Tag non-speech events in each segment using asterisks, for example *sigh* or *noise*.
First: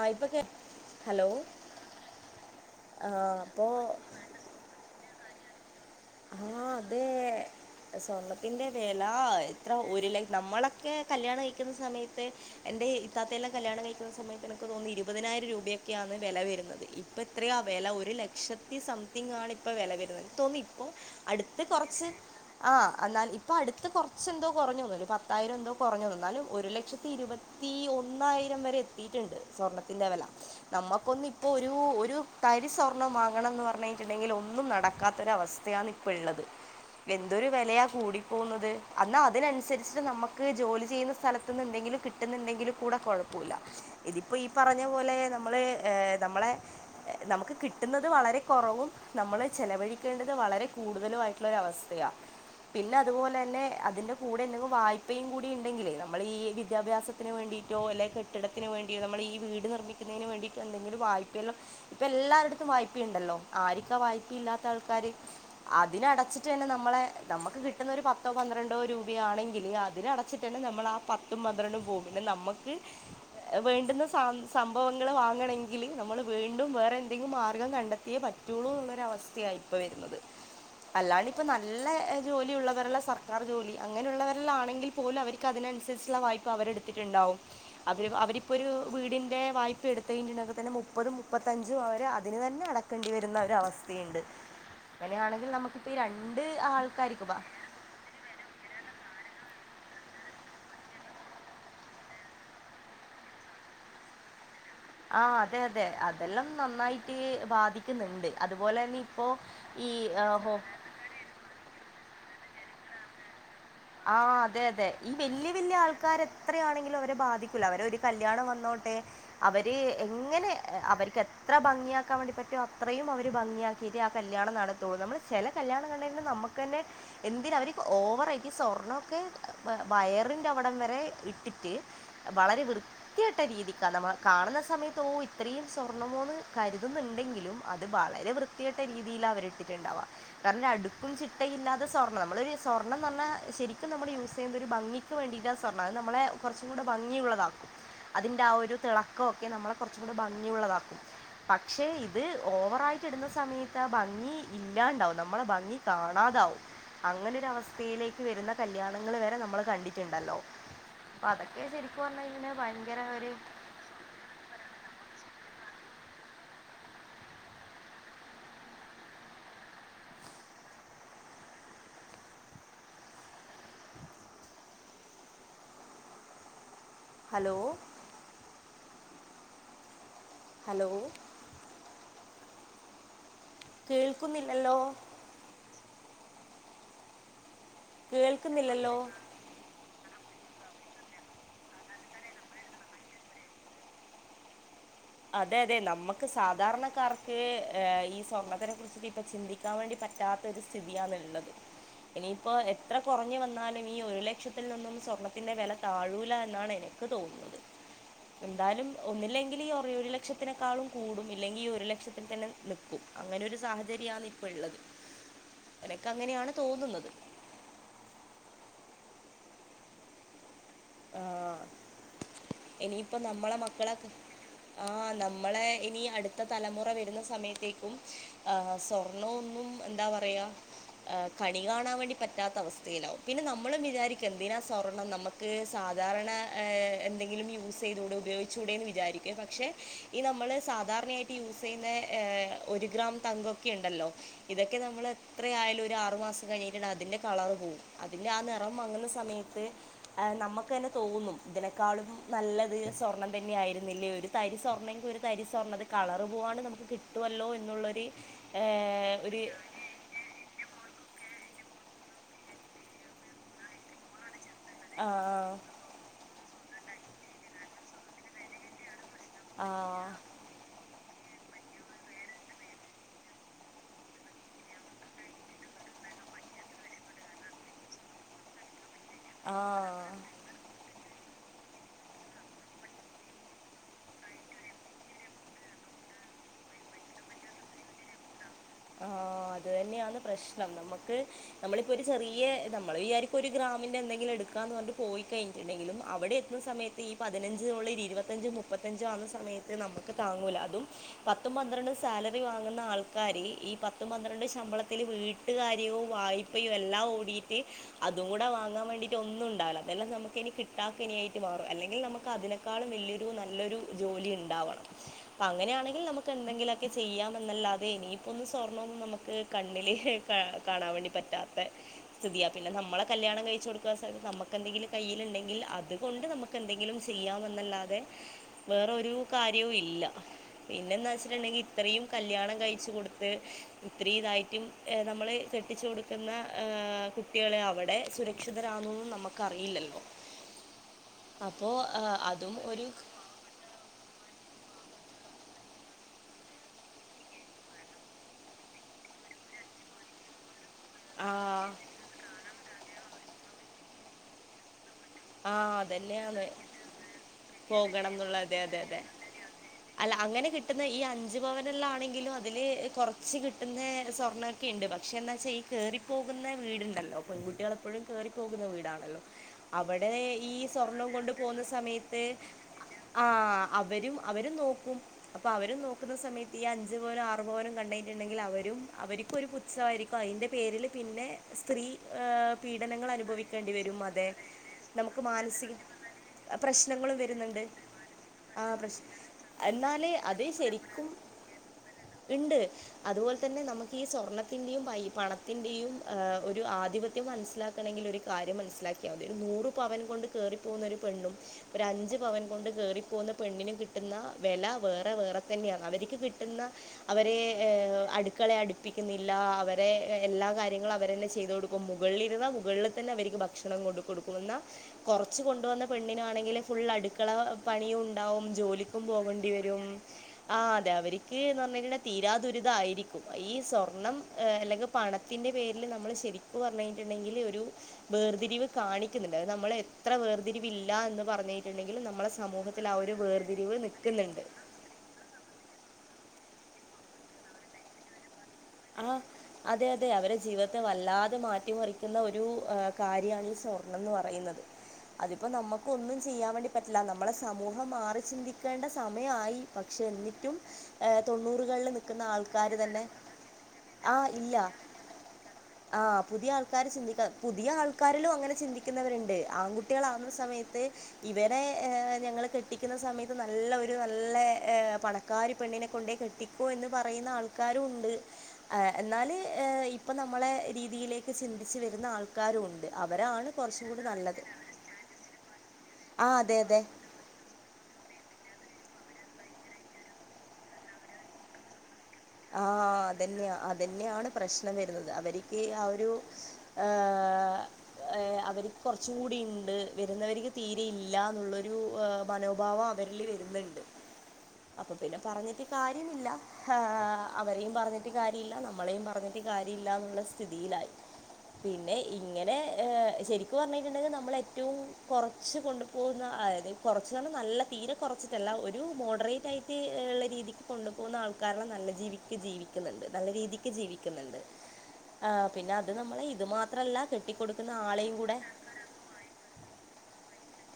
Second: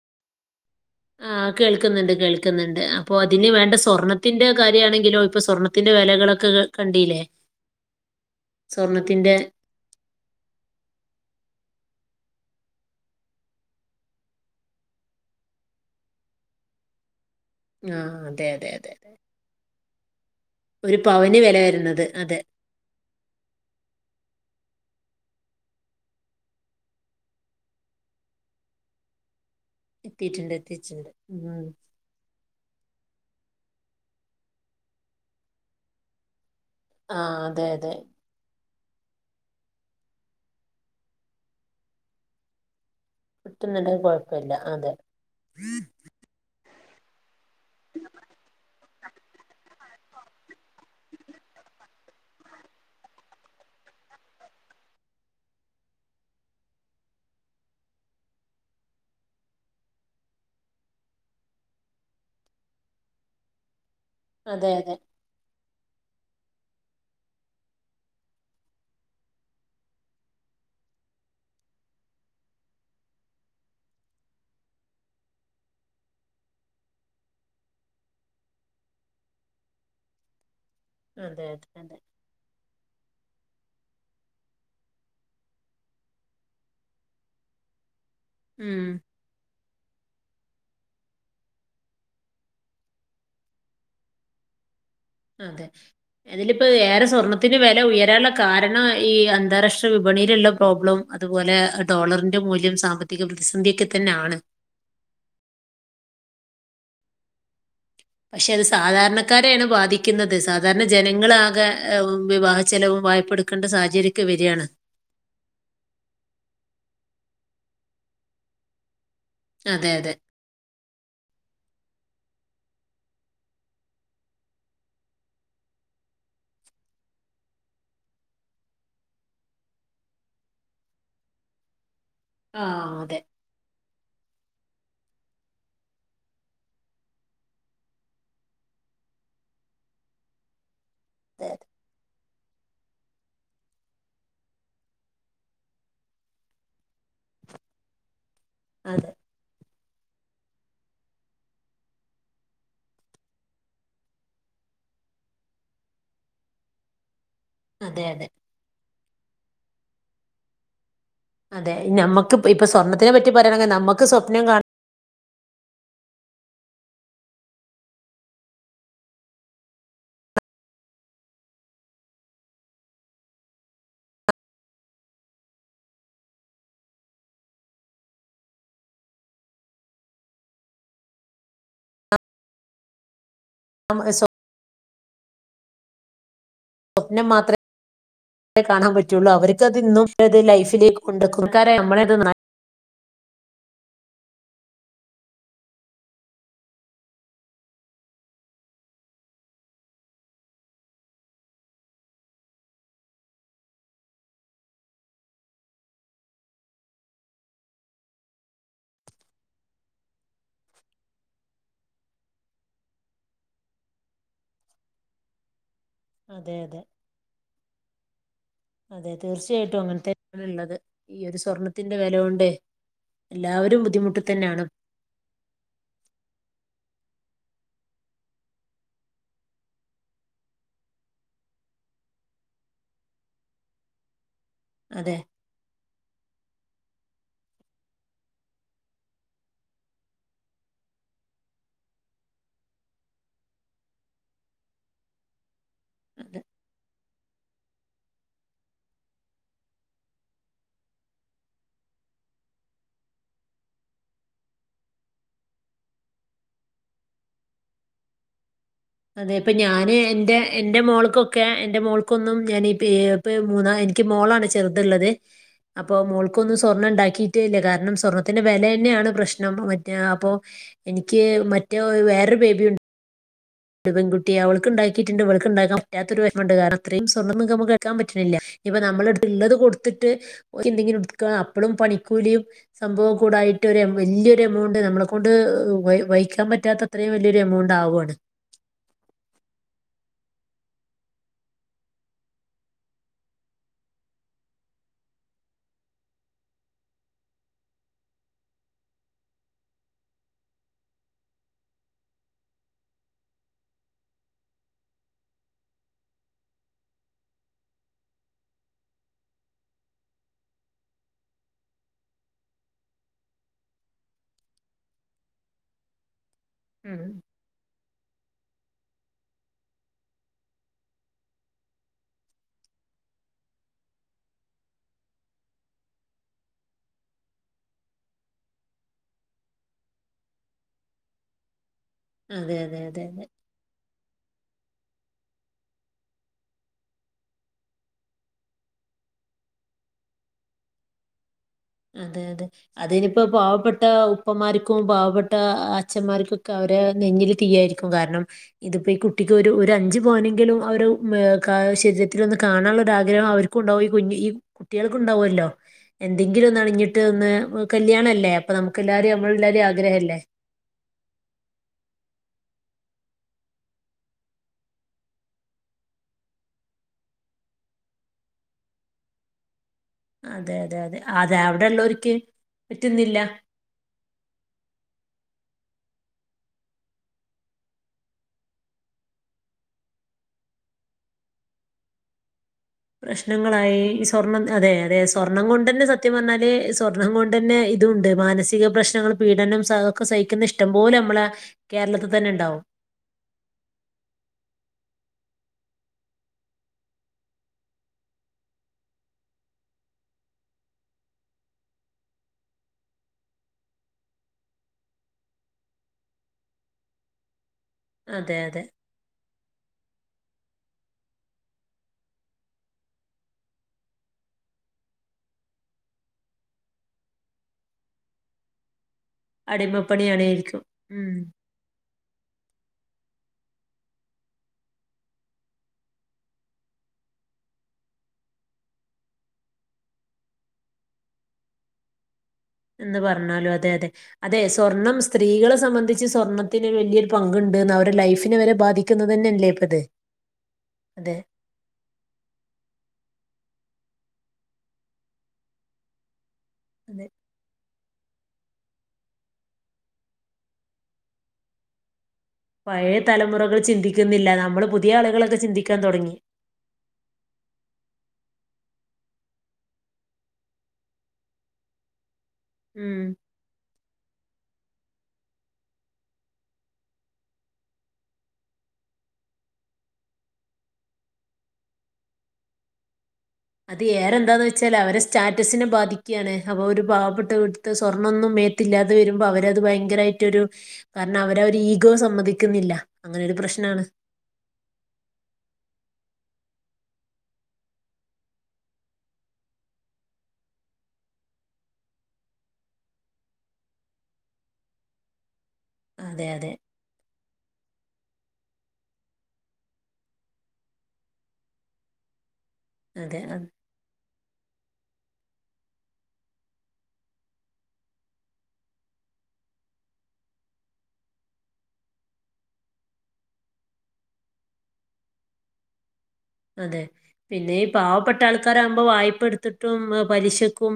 ആഹ് ഇപ്പൊ കേ ഹലോ ആഹ് കേൾക്കുന്നുണ്ട് കേൾക്കുന്നുണ്ട് ആ അപ്പൊ അതിന് അപ്പോ വേണ്ട സ്വർണത്തിന്റെ കാര്യമാണെങ്കിലോ ഇപ്പൊ സ്വർണ ത്തിന്റെ ആ വിലകളൊക്കെ ക അതെ കണ്ടീലേ സ്വർണത്തിന്റെ വില സ്വർണത്തിന്റെ എത്ര ഒരു ലെക് നമ്മളൊക്കെ കല്യാണം കഴിക്കുന്ന സമയത്ത് എന്റെ ഇത്താത്തയെല്ലാം കല്യാണം കഴിക്കുന്ന സമയത്ത് എനിക്ക് തോന്നണ് ഇരുപതിനായിരം രൂപയൊക്കെയാന്ന് വില വരുന്നത് ഇ ഇപ്പം എത്രയാ വില ഒരു ആഹ് അതെ അതെ ലക്ഷത്തി അതെ സംതിങ് ആണ് ഇപ്പ വില വരുന്നത് തോന്നി പ്പൊ ഒരു പവന് വില അടുത്ത് വരുന്നത് കൊറച്ച് അതെ ആഹ് എന്നാല് ഇപ്പ അടുത്ത് കൊറച്ച് എന്തോ കൊറഞ്ഞൂന്ന് ഒരു പത്തായിരം എന്തോ കൊറഞ്ഞൂന്ന് എന്നാലും ഒരു ലക്ഷത്തി ഇരുപ പത്തി ഒന്നായിരം വരെ എത്തിയിട്ടുണ്ട് സ്വർണത്തിന്റെ വില എത്തിയിട്ടുണ്ട് എത്തിയിട്ടുണ്ട് നമുക്കൊന്ന് ഇപ്പൊ ഉം ഒരു ഒരു തരി സ്വർണ്ണം വാങ്ങണം എന്ന് പറഞ്ഞ് കഴിഞ്ഞിട്ടുണ്ടെങ്കില് ഒന്നും നടക്കാത്തൊരവസ്ഥയാണ് ഇപ്പൊള്ളത് ആഹ് എന്തൊരു അതെ വിലയാ അതെ കൂടി പോകുന്നത് എന്നാൽ അതിനനുസരിച്ചിട്ട് നമ്മക്ക് ജോലി ചെയ്യുന്ന സ്ഥലത്തിന്ന് എന്തെങ്കിലും കിട്ടുന്ന്ണ്ടെങ്കില് കൂടെ കൊഴ പ്പൊല്ല കിട്ടുന്നുണ്ടെങ്കിൽ ഇതിപ്പോ ഈ കുഴപ്പമില്ല പറഞ്ഞ അതെ പോലെ നമ്മള് ഏഹ് നമ്മളെ നമുക്ക് കിട്ടുന്നത് വളരെ കൊറവും നമ്മള് ചെലവഴിക്കേണ്ടത് വളരെ കൂടുതലും ആയിട്ടുള്ളൊരവസ്ഥയാ പിന്നെ അതു പോലെ തന്നെ അതിന്റെ കൂടെ എന്തെങ്കിലും വായ്പയും കൂടി ഇണ്ടെങ്കിലേ നമ്മൾ ഈ വിദ്യാഭ്യാസ *unintelligible* വേണ്ടിയിട്ടോ അല്ലെങ്കി കെട്ടിടത്തിന് വേണ്ടിയോ നമ്മളീ വീട് നിർമ്മിക്കുന്നതിന് വേണ്ടിയിട്ടോ എന്തെങ്കിലും വായ്പയെല്ലാം ഇപ്പ എല്ലാരട്ത്തും വായ്പയുണ്ടല്ലോ ആരിക്കാ വായ്പ ഇല്ലാത്ത അതെ അതെ ആൾക്കാര് അതിനടച്ചിട്ട് തന്നെ നമ്മളെ നമ്മക്ക് കിട്ടുന്ന ഒരു പത്തോ പന്ത്രണ്ടോ രൂപയാണെങ്കില് അതിനടച്ചിട്ട് തന്നെ നമ്മളാ പത്തും പന്ത്രണ്ടും പോവും പിന്നെ നമ്മക്ക് ഏഹ് വേണ്ടുന്ന സ സംഭവങ്ങള് വാങ്ങണെങ്കില് നമ്മള് വീണ്ടും വേറെ എന്തെങ്കിലും മാർഗം കണ്ടെത്തിയേ പ റ്റൂള്ളൂ എന്നൊരു അവസ്ഥയാ ഇപ്പൊ വരുന്നത് അല്ലാണ്ട് ഇപ്പൊ അതെ അതെ നല്ല അതെ ജോലി ഉള്ളവരെല്ലാം സർക്കാർ ജോലി അങ്ങനെയുള്ളവരിൽ ആണെങ്കിൽ പോലും അവർക്ക് അതിനനുസരിച്ചുള്ള വായ്പ അവരെടുത്തിട്ടുണ്ടാവും അവര് അവരിപ്പോ ഒരു ഉം വീടിന്റെ വായ്പ എടു പെയിന്റിനൊക്കെ തന്നെ മുപ്പതും മുപ്പത്തഞ്ചും അവർ അതിന് തന്നെ അടക്കേണ്ടി വരുന്ന ഒരവസ്ഥയുണ്ട് അങ്ങനെയാണെങ്കിൽ അതെ നമുക്കിപ്പോൾ ഈ രണ്ട് അതിലിപ്പോ വേറെ ആൾക്കാർക്കും സ്വർണ്ണത്തിന് വെ ല ഉയരാനുള്ള കാരണം ഈ അന്താരാഷ്ട്ര വിപണിയിലുള്ള പ്രോബ്ലം അതുപോലെ ഡോളറിന്റെ മൂല്യം സാമ്പ ത്തിക പ്രതിസന്ധിയൊക്കെ തന്നെയാണ് ആഹ് അതെ അതെ അതെല്ലം നന്നായിറ്റ് ബാധിക് ക്ക്ന്ന്ണ്ട് പക്ഷെ അത് അതുപോലെ തന്നെ ഇപ്പോ സാധാരണക്കാരെയാണ് ഈ ബാധിക്കുന്നത് ഏഹ് *unintelligible* സാധാരണ ജനങ്ങളാകെ ഏഹ് വിവാഹ ചെലവും വായ്‌പ്പെട് ആഹ് അതെ അതെ ഈ വെല്യ വെല്യ ആൾക്കാര് എത്രയാണെങ്കിലും അവരെ ബാധിക്കൂല്ലാ അവരെ ഒരു കല്യാണം വന്നോട്ടെ അവര് അതെ അതെ എങ്ങനെ ഏഹ് അവര്ക്ക് എത് എത്ര ഭംഗിയാക്കാൻ വേണ്ടി പറ്റും അത്രയും അവര് ഭംഗിയാക്കീറ്റെ ആ കല്യാണം നടത്തു നമ്മള് ചെല കല്യാണം കണ്ട് കഴിഞ്ഞാ നമ്മക് ക്കെന്നെ എന്തിന് അവര് ഓവറായി ഈ സ്വർണൊക്കെ ഏഹ് വയറിന്റെ അവിടം വരെ ഇട്ടിറ്റ് വളരെ ആ വൃത്തികെട്ട് അതെ ട്ട രീതിക്കാ നമ്മ കാണുന്ന സമയത്ത് ഓഹ് ഇത്രയും സ്വർണ്ണമോന്ന് കരുതുന്നുണ്ടെങ്കിലും അത് വളരെ വൃത് ത്തികെട്ട രീതീലാ അവരിട്ടിറ്റ്ണ്ടാവാ കാരണം ഒര് അടുക്കും ചിട്ടയും ഇല്ലാതെ സ്വർണ്ണം നമ്മളൊര് സ്വർണന്ന് പറഞ്ഞാ ശരിക്കും നമ്മള് യൂസ് ചെയ്യുന്നത് ഒരു ഭംഗിക്ക് വേണ്ടിട്ടാ സ്വർണം അത് നമ്മളെ കൊറച്ചും കൂടെ ഭംഗിയുള്ളതാക്കും അതിന്റെ ആ ഒരു അതെ തിളക്കൊക്കെ നമ്മളെ കൊറച്ചും കൂടി ഭംഗിയുള്ളതാക്കും പക്ഷേ ഇത് ഓവറായിറ്റ് ഇടുന്ന സമയത്ത് ആ ഭംഗി ഇല്ലാണ്ടാവും നമ്മളെ ഭംഗി കാണാതാവും അങ്ങനൊരവസ് അതെ സ്ഥയിലേക്ക് അതെ വരുന്ന കല്യാണങ്ങള് വരെ നമ്മള് കണ്ടിറ്റ്ണ്ടല്ലോ അതെ ഞമ്മക്ക് ഇപ് ഇപ്പ സ്വർണ്ണത്തിനെ ഒരു പറ്റി പറയാണെങ്കി നമ്മക്ക് സ്വപ്നം കാണാ ഹലോ ഹലോ സ്വ- കേൾക്കുന്നില്ലല്ലോ? സ്വപ്നം മാത്രേ കാണാൻ കേൾക്കുന്നില്ലല്ലോ പറ്റുള്ളൂ അവര് *unintelligible* ഇന്നും ലൈഫിലേക്ക് കൊണ്ടെക്കും *unintelligible* അതെ അതെ നമ്മക്ക് സാധാരണക്കാർക്കെ ഏഹ് ഈ സ്വർണത്തിനെക്കെ ഇപ്പ ചിന്തിക്കാൻ വേണ്ടി പറ്റാത്തൊരു സ്ഥിതിയാണ്ള്ളത്. എനിയിപ്പം എത്ര കൊറഞ്ഞ് വന്നാലും ഈ ഒരു ലക്ഷത്തിൽ നിന്നൊന്നും സ്വർണ്ണത്തിന്റെ വെല താഴൂലാ എന്നാണ് എനിക്ക് തോന്നുന്നത് എന്തായാലും ഒന്നില്ലെങ്കിൽ ഈ ഒ ഇപ്പ ഇ ഈഒരു ലക്ഷത്തിനേക്കാളും കൂടും ഇല്ലെങ്കി ഈ ഒരു ലക്ഷത്തി തന്നെ നിക്കും അങ്ങനെ ഒരു സാഹചര്യാണ് ഇപ്പള്ളത്. എനക്കങ്ങനെയാണ് അതെ അതെ തോന്നുന്നത്. അതെ തീർച്ചയായിട്ടും അങ്ങനെത്തെന്നെയാ ഇള്ളത് ഈ ഒരു ആഹ് സ്വർണ്ണിത്തിന്റെ വെല കൊണ്ടേ എല്ലാവരും ബുദ്ധിമുട്ട് തന്നെയാണ്. ആഹ് നമ്മളെ ഇനി അടുത്ത തലമുറ വരുന്ന സമയത്തേക്കും ആഹ് സ്വർണ്ണവൊന്നും എന്താ പറയാ ഏഹ് കണി കാണാൻ വേണ്ടി പറ്റാത്ത അവസ്ഥയിലാവും പിന്നെ നമ്മളും വിചാരിക് ക്കെന്തിനാ സ്വർണ്ണം? അതെ നമ്മക്ക് സാധാരണ ഏഹ് എൻ എന്തെങ്കിലും യൂസ് ചെയ്തൂടെ, ഉപയോഗിച്ചൂടെന്ന് വിചാരിക്കുവേ പക്ഷെ ഈ നമ്മള് സാധാരണയിട് ട്ട് യൂസ് ചെയ്യുന്നെ ഏഹ് ഒരു ഗ്രാം തങ്കൊക്കെണ്ടല്ലോ? ഇതൊക്കെ നമ്മള് എത്രയായാലും ഒരു അതെ ആറുമാസം കഴിഞ്ഞിട്ട്ണ്ടെ അതിന്റെ കളറ് പോവും അതിന്റെ ആ നിറം മങ്ങുന്ന സ സമയത്ത് ആഹ് നമ്മക്ക് തന്നെ തോന്നും ഇതിനെക് ക്കാളും നല്ലത് സ്വർണ്ണം തന്നെയായിരുന്നില്ലേ? ഒരു തരി സ്വർണ്ണെങ്കി ഒരു തരി സ്വർണ്ണം, അത് കളറ് പോവാതെ നമ്മക്ക് കിട് കിട്ടുവല്ലോ എന്നുള്ളൊരു ഏഹ് അതെ ഇപ്പ ഞാന് എന്റെ എന്റെ മോൾക്കൊക്കെ എന്റെ മോൾക്കൊന്നും ഞാനീ പേ *unintelligible* മൂന്നാ എനിക്ക് മോളാണ് ചെ ചെറുത്ള്ളത് ആ അപ്പം മോൾക്കൊന്നും സ്വർണ്ണം ഇണ്ടാക്കിയിറ്റേ ഇല്ലാ കാരണം സ്വർണ്ണത്തിന്റെ വെലയെന്നെയാണ് പ്രശ് റ്റം മറ്റെ അപ്പൊ എനിക്ക് മറ്റേ വേറൊരു ബേബിയും ഉണ്ട് ണ്ട് പെൺകുട്ടിയെ അവൾക്ക് ഇണ്ടാക്കിയിറ്റ്ണ്ട് ഇവൾക്ക് ഇണ്ടാക്കാൻ പറ്റാത്തൊരു വെഷമെണ്ട്‌ കാരണം ഇത്രീം സ്വർണ്ണന്ന് നമ്മക്ക് കേക്കാൻ പറ്റണില്ലാ ഇപ്പൊ നമ്മളെട്ത്ത്‌ ഉള്ളത് ആ കൊടുത്തിട്ട് ആ ക്കി എന്തെങ്കിലുംട്ക്ക, അപ്പളും പണിക്കൂലിയും. സംഭവം കൂടായിട്ട് വല്ല്യൊരു എമൗണ്ട് നമ്മളെ കൊണ്ട് വഹിക്കാൻ പറ്റാത്ത. അത്രീം വലിയൊരു എമൗണ്ടാവാണ്. ആഹ്. അത് തന്നെയാണ് പ്രശ്നം. നമുക്ക്, നമ്മളിപ്പോ ഒരു ചെറിയ നമ്മള് വിചാരിക്കും, ഒരു ഗ്രാമിന്റെ എന്തെങ്കിലും എടുക്കാന്ന് പറഞ്ഞിട്ട് പോയി കഴിഞ്ഞ ണ്ടെങ്കിലും അവിടെ എത്തുന്ന സമയത്ത് ഈ പതിനഞ്ച്ന്നുള്ളത് ഇരുപത്തഞ്ച് മുപ്പത്തഞ്ച് ആവുന്ന സമയ ത്ത് നമുക്ക് താങ്ങൂല. അതും പത്തും പന്ത്രണ്ടും സാലറി വാങ്ങുന്ന ആൾക്കാര് ഈ പത്തും പന്ത്രണ്ട്‌ ശമ്പളത്തിൽ വീട്ടുകാര്യവും വായ്പയും എല്ലാം ഓടീട്ട്. അതുംകൂടെ വാങ്ങാൻ വേണ്ടിട്ട് ഒന്നും ണ്ടാവൂല. അതെന്നെ നമുക്ക്നി കിട്ടാകനിയായിട്ട് മാറും. അല്ലെങ്കിൽ നമുക്ക് അതിനെ. ക്കാളുംവല്യരു നല്ലൊരു ജോലി ഉണ്ടാവണം. അപ്പങ്ങനെയാണെങ്കിൽ നമ ക്കെ ന്തെങ്കിലുമൊക്കെ ഉം ചെയ്യാം എന്നല്ലാതെ ഇനി. ഒന്നും സ്വർണമന്നും നമുക്ക് കണ്ണില് കാണാൻ വേണ്ടി പറ്റാത്ത. സ്ഥിതി. പിന്നെ നമ്മളെ കല്യാണം കഴിച്ച് കൊടുക്കാൻ സമയത്ത് നമുക്കെന്തങ്കിലും കയ്യിയിലുണ്ടെങ്കിൽ അത് കൊണ്ട് നമ ക്കെന്തെങ്കിലും ചെയ്യാമെന്നല്ലാതെ. വേറൊരു കാര്യവും ഇല്ല. പിന്നെന്താച്ചിട്ടുണ്ടെങ്കി ഇത്രയും അതെ കല്യാണം അതെ കഴിച് അതെ കൊട. ഇത്രീതായിട്ടും, നമ്മള് കെട്ടിച്ചു കൊടുക്കുന്ന ഏഹ് കുട്ടികള് അവിടെ സുര. - ക്ഷിതരാണന്നൊന്നും നമുക്കറിയില്ലല്ലോ? അപ്പോ അതും ഒരു. ഇപ്പൊ പാവപ്പെട്ട ഉപ്പമാർക്കും, പാവപ്പെട്ട ഉപ്പമാർക്കും പാവപ്പെട്ട അച്ഛന്മാർക്കും ക്കെ അവരെ നെഞ്ഞില് തീയായിരിക്കും. കാരണം ഇതിപ്പോ ഈ കുട്ടിക്ക് ഒരു ഒരു അഞ്ച് പവനെങ്കിലും അവര്. ആ ഏഹ് ക ശരീരത്തിൽ ഒന്ന് കാണാനുള്ളൊരാഗ്രഹം അവർക്കും ഉണ്ടാവും. ഈ കുഞ്ഞ ഈ- കുട്യേക്കുണ്ടാവോല്ലോ? ആ എന്തെൻ അതന്നെയാണ് ങ്കിലൊന്ന് അണിഞ്ഞിട്ട് ഒന്ന്. പോകണം കല്യാണല്ലേ എന്നുള്ള അപ്പൊ അതെ അതെ നമുക്ക് അതെ എല്ലാരേം നമ്മള എല്ലാരേം അല്ല ആഗ്രഹല്ലേ? അങ്ങനെ കിട്ടുന്ന ഈ അഞ്ചു പവനല്ലാംണെങ്കിലും അതില് കുറച്ച് കിട്ടുന്ന സ്വർണ്ണൊക്കെണ്ട്. പക്ഷെ എന്താ വെച്ചാൽ ഈ കേറി- പോകുന്ന വീടുണ്ടല്ലോ? പെൺകുട്ടികൾ എപ്പോഴും കേറിപ്പോകുന്ന വീടാണല്ലോ? അവടെ ഈ അതെ അതെ അതെ സ്വർണം കൊണ്ട് അതെ പോകുന്ന അവിടെള്ളവർക്ക് സമയത്ത്. പറ്റുന്നില്ല ആഹ്. അവരും, അവരും നോക്കും. അപ്പൊ അവരും നോക്കുന്ന സമയത്ത് ഈ അഞ്ചുപവനും ആറുപവനും കണ്ടിട്ടുണ്ടെങ്കിൽ അവരും അവർക്കരു പു ത്സായിരിക്കും. അതിന്റെ പേരിൽ പിന്നെ സ്ത്രീ. ഏഹ് പീഡനങ്ങൾ അനുഭവിക്കേണ്ടി പ്രശ്നങ്ങളായി. വരും ഈ അതെ സ്വർണം അതെതെ തെ. നമുക്ക് സ്വർണ്ണം കൊണ്ട് ന്നെ മാനസിക സത്യം പറഞ്ഞാല് സ്വർണം പ്രശ്നങ്ങളും കൊണ്ട് ന്നെ വരുന്നുണ്ട് ഇതു ണ്ട് ആ മാനസിക പ്രശ് പ്രശ്നങ്ങൾ പീഡനം ഒക്കെ എന്നാല് അത് സഹിക്കുന്ന ഇഷ്ടം പോലെ ശരിക്കും നമ്മളെ കേരളത്തിൽ തന്നെ ഉണ്ട്. ണ്ടാവും. അതുപോലെ തന്നെ നമുക്ക് ഈ സ്വർണത്തിന്റെയും പണത്തിന്റെയും ഒരു ആധിപത്യം മനസ്സിലാക്ക ക്ക ണെങ്കിൽ ഒരു കാര്യം മനസ്സിലാക്കിയാതി. ഒരു നൂറ് പവൻ കൊണ്ട് കേറി പോകുന്ന ഒരു പെണ്ണും ഒരഞ്ചു പവൻ കൊണ്ട് കയറിപ്പോകുന്ന പെണ്ണിനും കിട്ടുന്ന വില വേറെ വേറെ തന്നെയാണ്. അവർക്ക് കിട്ടുന്ന. അവരെ അതെ അടുക്കളെ അതെ അടു. പ്പിക്കുന്നില്ല. അവരെ എല്ലാ കാര്യങ്ങളും അവര് തന്നെ ചെയ്തു കൊടുക്കും. മുകളിലിരുന്നാ മുകളിൽ തന്നെ അവർക്ക് ഭക്ഷണം കൊടുക്കും. കൊടുക്കും ല്ല. കുറച്ച് കൊണ്ടുവന്ന പെണ്ണിനാണെങ്കിൽ ഫുൾ അടുക്കള പണിയും ണ്ടാവും. ജോലി. ക്കും പോകണ്ടി വരും. അടിമപ്പണിയാണേയിരിക്കും ആഹ് അതെ ഉം അവര്ക്ക് എന്ന് പറഞ്ഞ. തീരാ ദുരിതയിരിക്കും. ഈ സ്വർണം അല്ലെങ്കി പണത്തിന്റെ പേരിൽ നമ്മൾ ശരി. ക്കു പറഞ്ഞിട്ടുണ്ടെങ്കി ഒരു വേർതിരിവ്. കാണിക്കുന്നുണ്ട്. അത് നമ്മൾ എത്ര വേർതിരിവില്ല എന്ന് പറഞ്ഞിട്ടുണ്ടെങ്കിലും നമ്മളെ സമൂഹത്തിൽ ആ എന്ന് ഒരു പറഞ്ഞാലും അതെ വേർതിരിവ് അതെ അതെ നിൽക്കുന്നുണ്ട് സ്വർണം സ്ത്രീകളെ സംബന്ധിച്ച് സ്വർണത്തിന് വലിയൊരു പങ്കുണ്ട്ന്ന് അവരു ലൈഫിനെ വരെ ബാധി. ആഹ് അതെ അതെ അവരെ ജീവിതത്തെ അതെ വല്ലാതെ മാറ്റിമറി ക്കുന്ന ഒരു കാര്യമാണ് ഈ സ്വർണം എന്ന് പറയുന്നത്. അതിപ്പോ നമുക്ക് ഒന്നും ചെയ്യാൻ വേണ്ടി. പറ്റില്ല അതെ നമ്മളെ സമൂഹം മാറി ചിന്തിക്കേണ്ട സമയായി പക്ഷെ ന്നിറ്റും. ഏ തൊണ്ണൂറുകളിൽ നിക്കുന്ന ആൾ. പഴയ തലമുറകൾ ചിന്തിക്കുന്നില്ല ഇല്ല നമ്മള് പുതിയ ആളുകളൊക്കെ ചിന്തിക്കാൻ ആ തൊടങ്ങി. പുതിയ ആൾക്കാർ ചിന്തിക്കാ പുതിയ ആൾക്കാരിലും അങ്ങനെ ചിന്തിക്കുന്നവരുണ്ട് ആൺകുട്ടികളാാവുന്ന സമയത്ത്. ഇവരെ എ ഞങ്ങള് കെട്ടിക്കുന്ന ഉം സമയ ത്ത് നല്ല ഒരു നല്ല പണക്കാരി പെണ്ണിനെ കൊണ്ടേ കെട്ടിക്കൂ എന്ന് പറയുന്ന ആൾക്കാരുണ്ട്. ഏഹ് എന്നാല് ഏ ഇപ്പം നമ്മളെ രീതിയിലേക്ക് ചിന്തിച്ച് വരുന്ന ആൾക്കാരുണ്ട്. അവരാണ്. അത് കുറച്ചും കൂടി നല്ലത് ഏറെന്താന്ന് വെച്ചാല് അവരെ സ്റ്റാറ്റസിനെ ആ ബാധിക്കുകയാണ് അതെ അപ്പൊ അതെ ഒരു പാവപ്പെട്ട വീ ത്ത് സ്വർണ്ണൊന്നും മേത്തില്ലാതെ വരുമ്പോ അവരത് ഭയങ്കരായിട്ടൊരു കാരണം അവര ഒരു ഈഗോ സമ്മതി ആഹ് അതന്നെയാ അതന്നെയാണ് പ്രശ്നം വരുന്നത്. അവരിക്ക് ആ ഒരു ആഹ്. ഏ അവര്ക് കൊർച്ച് കൂടി ണ്ട് വരുന്നവര്ക്ക് തീരെയില്ല ന്നുള്ളൊരു മനോഭാവാ വെരളി വരുന്നുണ്ട് അപ്പൊ പിന്നെ പറഞ്ഞിട്ട് കാര്യമില്ല. അതെ അതെ അവരേയും പറഞ്ഞിട്ട് കാര്യ ഇല്ല നമ്മളെയും പറഞ്ഞിട്ട് കാര്യ ഇല്ലാന്നുള്ള സ്ഥിതിയിലായി. പിന്നെ ഇങ്ങനെ ഏ അതെ ശരിക്കും പറഞ്ഞിട്ടുണ്ടെങ്കി നമ്മളെറ്റവും. കൊറച്ച് കൊണ്ടു പോകുന്ന അതായത് കൊറച്ച് ന്നർഞ നല്ല തീരെ കൊറച്ചിട്ടല്ല ഒരു മോഡറേറ്റായി ട്ട് ള്ള രീതിക്ക് കൊണ്ടു പോക്ന്ന ആൾക്കാരള നല്ലത്. ജീവിക്ക് ജീവിക്കുന്നുണ്ട് നല്ല രീതിക്ക് ജീവിക്കുന്നുണ്ട് ആഹ് പിന്നത് നമ്മളെ. തു അതെ മാത്രല്ല കെട്ടിക്കൊടുക്കുന്ന ആളെയും കൂടെ. പ്പ വായ്പെടുത്തിട്ടും പലിശക്കും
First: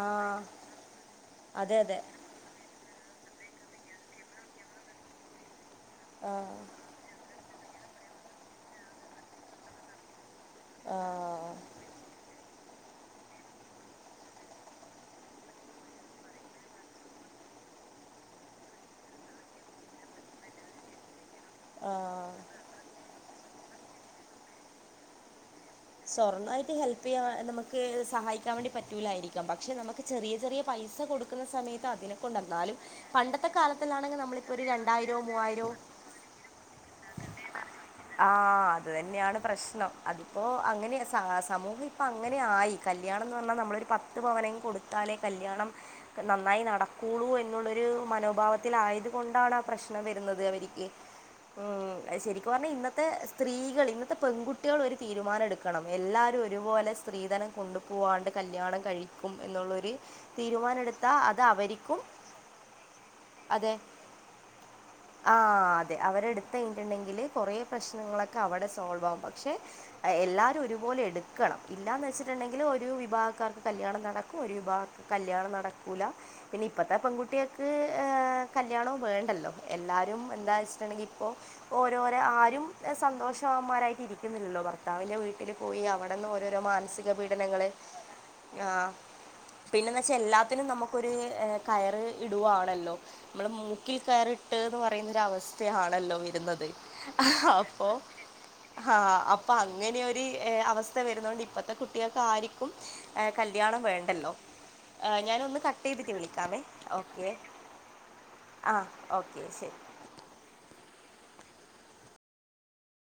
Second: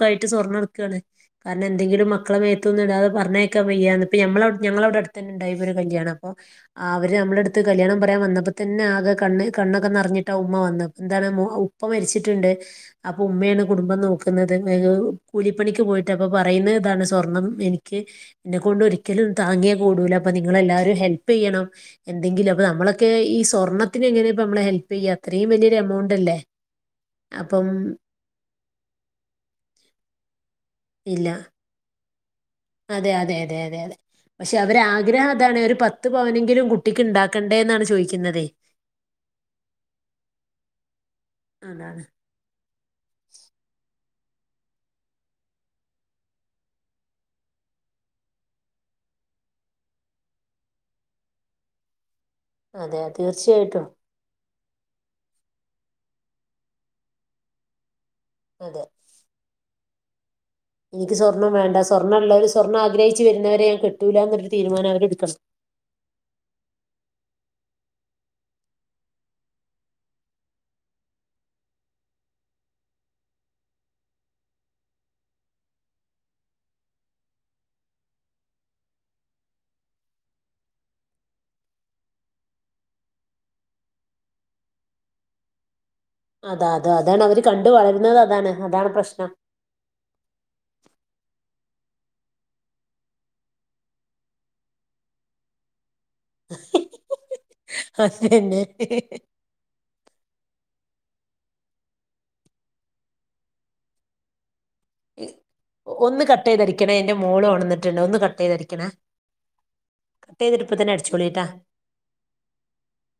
ആ സ്വർണ്ണെടുക്കാണ് കാരണം അതെ അതെ എന്തെങ്കിലും മ ക്കള മേത്തൊന്ന്ടാതെ പറഞ്ഞേക്കാ വയ്യാന്ന് ഇപ്പ ഞമ്മള ഞങ്ങളവിടെ അടുത്തന്നെണ്ടായിപ്പോ ഒരു കല്യാണപ്പൊ. ആ ആഹ് അവര് നമ്മളടുത്ത് കല്യാണം പറയാൻ വന്നപ്പ തന്നെ ആകെ കണ്ണ് കണ്ണൊക്കെ നെർഞ്ഞ് ട്ട ഉമ്മ വന്ന ആ ന്താണ് ഉപ്പ മരിച്ചിട്ടുണ്ട്. അപ്പൊ ഉമ്മയാണ് കുടുംബം നോക്കുന്നത്. *unintelligible* കൂലിപ്പണിക്ക് പോയിട്ട് അപ്പൊ പറയുന്ന താണ് സ്വർണം എനിക്ക്. ന്നെക്കൊണ്ടൊരിക്കലും താങ്ങിയേ കൂടൂല അപ്പൊ നിങ്ങളെല്ലാവരും ഹെൽ പ്പെയ്യണം ആ എന്തെങ്കിലു അപ നമ്മളൊക്കെ ഈ സ്വർണത്തിന് എങ്ങനെ നമ്മള് ഹെൽപെയ്യ അത്രയും വല്യരെമൗ സ്വർണ്ണായിട്ട് ഹെൽപെയ്യാൻ നമുക്ക് സഹായിക്കാൻ വേണ്ടി പറ്റൂലായിരി ക്കാം. പക്ഷെ, നമുക്ക് ചെറിയ ചെറിയ പൈസ ഇല്ല കൊടുക്കുന്ന സമയത്ത് അതിനെ കൊണ്ടെന്നാലും. അതെ അതെ പണ്ടത്തെ അതെ അതെ അതെ കാലത്തിലാണെങ്കി നമ്മളിപ്പോ പക്ഷെ ഒരു അവരെ രണ്ടായിരോ ആഗ്രഹം അതാണ് മൂവായിരോ ഒരു പത്ത് പവനെങ്കിലും കുട്ടിക്ക് ഉണ്ടാക്കണ്ടേ എന്നാണ് ചോദിക്കുന്നതേ ആഹ് അത് തന്നെയാണ് പ്രശ്നം. അതിപ്പോ അങ്ങനെ സ സമൂഹം അതാണ് ഇപ്പൊ അങ്ങനെ ആയി കല്യാണം എന്ന് പറഞ്ഞാ നമ്മളൊരു പ ത്ത് പവനെ കൊടുത്താലേ കല്യാണം. നന്നായി നടക്കൂളൂ എന്നുള്ളൊരു മനോഭാവത്തിലായത് കൊണ്ടാണാ പ്രശ്നം വരുന്നത് അവരിക്ക്. ഊം അഅ് അയ് ശരിക്കും പറഞ്ഞാ അതെ ഇന്നത്തെ തീർച്ചയായിട്ടും സ്ത്രീകള് ഇന്നത്തെ പെങ്കുട്ട്യൾ ഒര് തീരുമാനെടുക്കണം. എല്ലാരും ഒരു പോലെ സ്ത്രീധനം കൊണ്ടു പോവാണ്ട് കല്യാണം അതെ കഴി ക്കും എന്നുള്ളൊര് തീരുമാനട് എനിക്ക് സ്വർണം വേണ്ട സ്വർണ്ണള്ളവര് സ്വർണാഗ്രഹിച്ചു വരുന്നവരെ അതെ ഞാൻ കെട്ടൂലാന്ന് ഒര് തീരുമാനം അവരെടുക്കണം. തെ അവരെടുത്ത് കഴിഞ്ഞിട്ടുണ്ടെങ്കില് കൊറേ പ്രശ്നങ്ങളൊക്കെ അവടെ സോൾവാകും. പക്ഷെ, അഹ് എല്ലാവരും ഒരുപോലെ എടുക്കണം. ഇല്ലാന്ന് വെച്ചിട്ടുണ്ടെങ്കിൽ ഒരു വിഭാഗക്കാർക്ക് കല്യാണം നടക്കും ഒരു വിഭാ കല്യാണം നടക്കൂല. പിന്നെ ഇപ്പത്തെ പെൺകുട്ടിയേക്ക് ഏ കല്യാണൊം വേണ്ടല്ലോ എല്ലാരും എന്താ *unintelligible* ങ്കി ഇപ്പൊ. ഓരോര ആരും ഏ സന്തോഷവന്മാരായിട്ട് ഇരിക്കുന്നില്ലല്ലോ ഭർത്താവിന്റെ വീ പിന്നെ പോയി അവിടെന്ന് ഓരോരോ അതാ അതാ മാനസിക അതാണ് അവര് പീഡനങ്ങള് കണ്ടു വളരുന്നത് അതാണ് ആഹ്. അതാണ് പ്രശ്നം പിന്നെന്ന് വെച്ചാ എല്ലാത്തിനും നമുക്കൊരു കയറ് ഇടുവാണല്ലോ. നമ്മള് മൂക്കിൽ കയറിട്ട് എന്ന് പറയുന്നൊരവസ്ഥയാണല്ലോ ഇത്. എന്താ ഇത് അപ്പോ അതന്നെ ആഹ്. അപ്പൊ അങ്ങനെയൊര് അവസ്ഥ വരുന്ന കൊണ്ട് ഇപ്പത്തെ കുട്ടികൾക്ക് ആരിക്കും. ഏഹ് കല്യാണം വേണ്ടല്ലോ. ഞാന് ഒന്ന് കട്ട് ചെയ്തിട്ട് ഒന്ന് കട്ട് വിളിക്കാമേ ചെയ്തടിക്കണേ എന്റെ ഓക്കെ മോള് ഉണർന്നിട്ടുണ്ട് ഒന്ന് ആഹ് ഓക്കെ ശെരി. ട്ടയ്തിട്ട് ഇപ്പൊതന്നെ അടിച്ചോളിട്ടാ.